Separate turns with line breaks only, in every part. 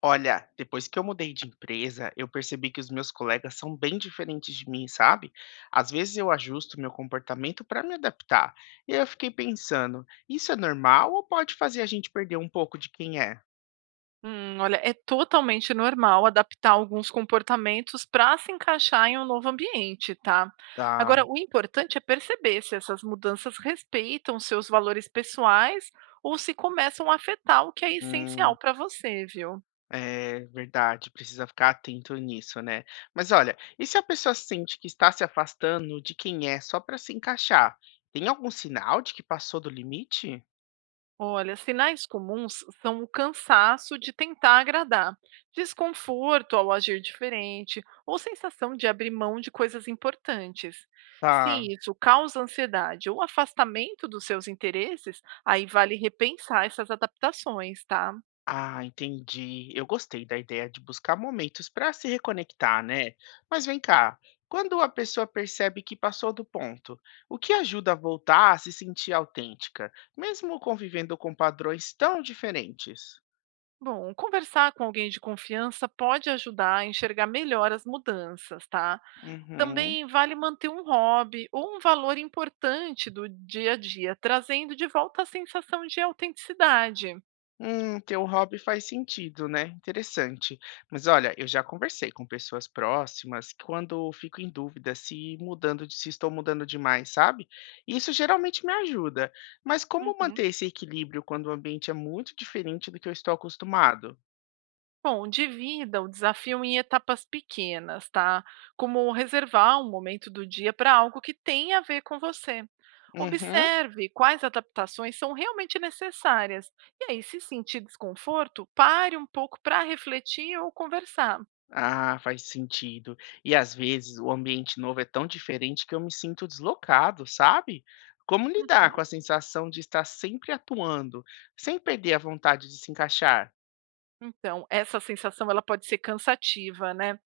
Olha, depois que eu mudei de empresa, eu percebi que os meus colegas são bem diferentes de mim, sabe? Às vezes eu ajusto meu comportamento para me adaptar. E eu fiquei pensando, isso é normal ou pode fazer a gente perder um pouco de quem é?
Olha, é totalmente normal adaptar alguns comportamentos para se encaixar em um novo ambiente, tá?
Tá,
Agora, o importante é perceber se essas mudanças respeitam seus valores pessoais ou se começam a afetar o que é essencial
hum,
para você, viu?
é verdade, precisa ficar atento nisso, né? Mas olha, e se a pessoa sente que está se afastando de quem é só para se encaixar? Tem algum sinal de que passou do limite?
Olha, sinais comuns são o cansaço de tentar agradar, desconforto ao agir diferente ou sensação de abrir mão de coisas importantes.
Tá.
Se isso causa ansiedade ou afastamento dos seus interesses, aí vale repensar essas adaptações, tá?
Ah, entendi. Eu gostei da ideia de buscar momentos para se reconectar, né? Mas vem cá, quando a pessoa percebe que passou do ponto, o que ajuda a voltar a se sentir autêntica, mesmo convivendo com padrões tão diferentes?
Bom, conversar com alguém de confiança pode ajudar a enxergar melhor as mudanças, tá?
Uhum.
Também vale manter um hobby ou um valor importante do dia a dia, trazendo de volta a sensação de autenticidade.
Teu hobby faz sentido, né? Interessante. Mas olha, eu já conversei com pessoas próximas que quando eu fico em dúvida se estou mudando demais, sabe? Isso geralmente me ajuda. Mas como
Uhum.
manter esse equilíbrio quando o ambiente é muito diferente do que eu estou acostumado?
Bom, divida o desafio em etapas pequenas, tá? Como reservar um momento do dia para algo que tem a ver com você.
Uhum.
Observe quais adaptações são realmente necessárias. E aí, se sentir desconforto, pare um pouco para refletir ou conversar.
Ah, faz sentido. E às vezes o ambiente novo é tão diferente que eu me sinto deslocado, sabe? Como
Uhum.
lidar com a sensação de estar sempre atuando, sem perder a vontade de se encaixar?
Então, essa sensação ela pode ser cansativa, né?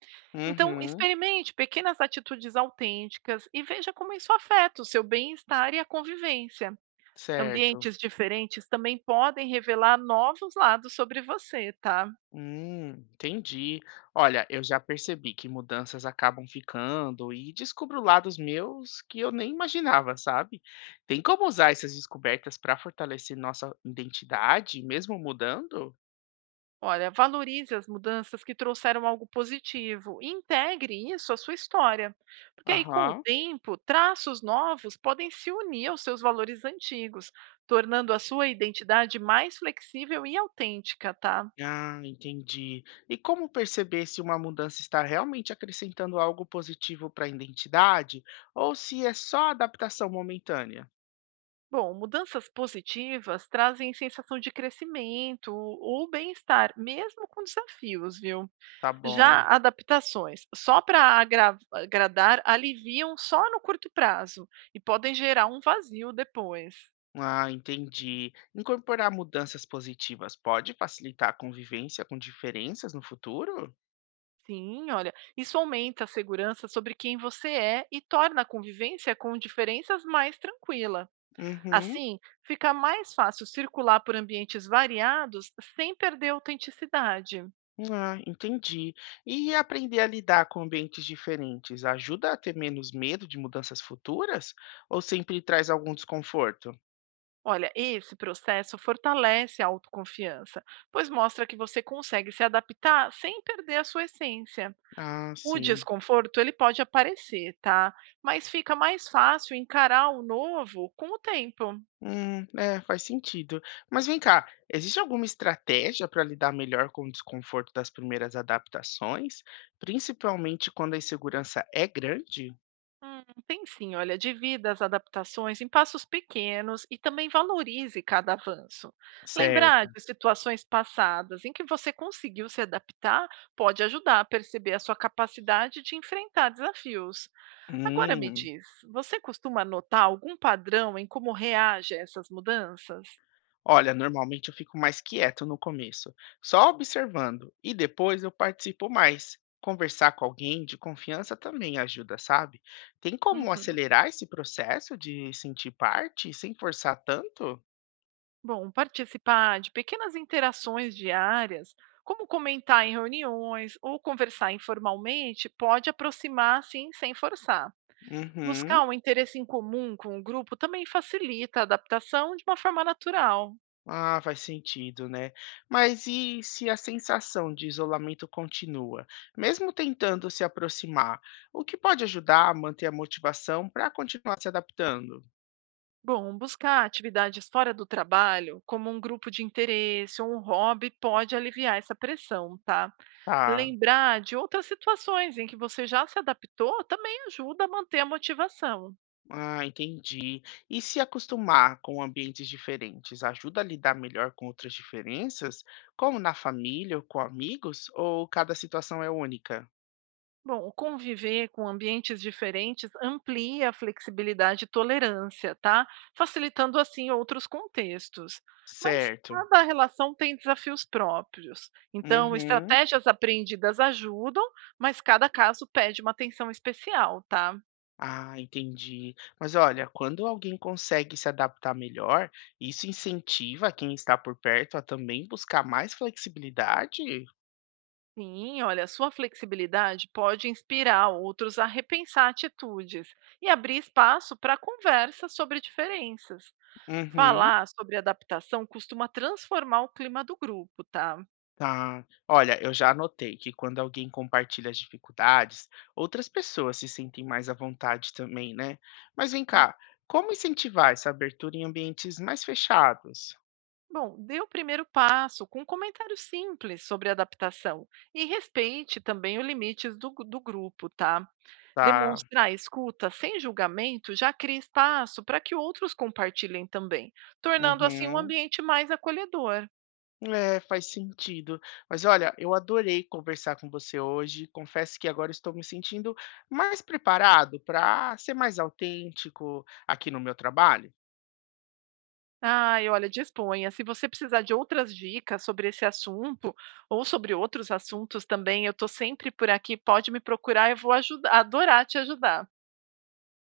Então,
Uhum,
experimente pequenas atitudes autênticas e veja como isso afeta o seu bem-estar e a convivência.
certo.
Ambientes diferentes também podem revelar novos lados sobre você, tá?
Entendi. Olha, eu já percebi que mudanças acabam ficando e descubro lados meus que eu nem imaginava, sabe? Tem como usar essas descobertas para fortalecer nossa identidade, mesmo mudando?
Olha, valorize as mudanças que trouxeram algo positivo e integre isso à sua história. Porque aí, com o
Aham.
tempo, traços novos podem se unir aos seus valores antigos, tornando a sua identidade mais flexível e autêntica, tá?
Ah, entendi. E como perceber se uma mudança está realmente acrescentando algo positivo para a identidade ou se é só adaptação momentânea?
Bom, mudanças positivas trazem sensação de crescimento ou bem-estar, mesmo com desafios, viu?
Tá bom.
Já adaptações só para agradar aliviam só no curto prazo e podem gerar um vazio depois.
Ah, entendi. Incorporar mudanças positivas pode facilitar a convivência com diferenças no futuro?
Sim, olha, isso aumenta a segurança sobre quem você é e torna a convivência com diferenças mais tranquila.
Uhum.
Assim, fica mais fácil circular por ambientes variados sem perder a autenticidade.
Ah, entendi. E aprender a lidar com ambientes diferentes ajuda a ter menos medo de mudanças futuras? Ou sempre traz algum desconforto?
Olha, esse processo fortalece a autoconfiança, pois mostra que você consegue se adaptar sem perder a sua essência.
Ah,
O
sim.
desconforto, ele pode aparecer, tá? Mas fica mais fácil encarar o novo com o tempo.
É, faz sentido. Mas vem cá, existe alguma estratégia para lidar melhor com o desconforto das primeiras adaptações, principalmente quando a insegurança é grande?
Tem sim, olha, divida as adaptações em passos pequenos e também valorize cada avanço. Lembrar
Certo.
de situações passadas em que você conseguiu se adaptar pode ajudar a perceber a sua capacidade de enfrentar desafios. Agora me
Hum.
diz, você costuma notar algum padrão em como reage a essas mudanças?
Olha, normalmente eu fico mais quieto no começo, só observando, e depois eu participo mais. Conversar com alguém de confiança também ajuda, sabe? Tem como
Uhum.
acelerar esse processo de sentir parte sem forçar tanto?
Bom, participar de pequenas interações diárias, como comentar em reuniões ou conversar informalmente, pode aproximar, sim, sem forçar.
Uhum.
Buscar um interesse em comum com o grupo também facilita a adaptação de uma forma natural.
Ah, faz sentido, né? Mas e se a sensação de isolamento continua, mesmo tentando se aproximar, o que pode ajudar a manter a motivação para continuar se adaptando?
Bom, buscar atividades fora do trabalho, como um grupo de interesse ou um hobby, pode aliviar essa pressão, tá?
Tá.
Lembrar de outras situações em que você já se adaptou também ajuda a manter a motivação.
Ah, entendi. E se acostumar com ambientes diferentes ajuda a lidar melhor com outras diferenças, como na família ou com amigos, ou cada situação é única?
Bom, conviver com ambientes diferentes amplia a flexibilidade e tolerância, tá? Facilitando assim outros contextos. Mas
Certo.
cada relação tem desafios próprios. Então,
Uhum.
estratégias aprendidas ajudam, mas cada caso pede uma atenção especial, tá?
Ah, entendi. Mas olha, quando alguém consegue se adaptar melhor, isso incentiva quem está por perto a também buscar mais flexibilidade?
Sim, olha, sua flexibilidade pode inspirar outros a repensar atitudes e abrir espaço para conversa sobre diferenças.
Uhum.
Falar sobre adaptação costuma transformar o clima do grupo, tá?
Tá. Olha, eu já anotei que quando alguém compartilha as dificuldades, outras pessoas se sentem mais à vontade também, né? Mas vem
Hum,
cá, como incentivar essa abertura em ambientes mais fechados?
Bom, dê o primeiro passo com um comentário simples sobre adaptação e respeite também os limites do grupo, tá?
Tá.
Demonstrar escuta sem julgamento já cria espaço para que outros compartilhem também, tornando assim um
Uhum.
ambiente mais acolhedor.
É, faz sentido. Mas olha, eu adorei conversar com você hoje. Confesso que agora estou me sentindo mais preparado para ser mais autêntico aqui no meu trabalho.
Ai, olha, disponha. Se você precisar de outras dicas sobre esse assunto ou sobre outros assuntos também, eu estou sempre por aqui. Pode me procurar, eu vou adorar te ajudar.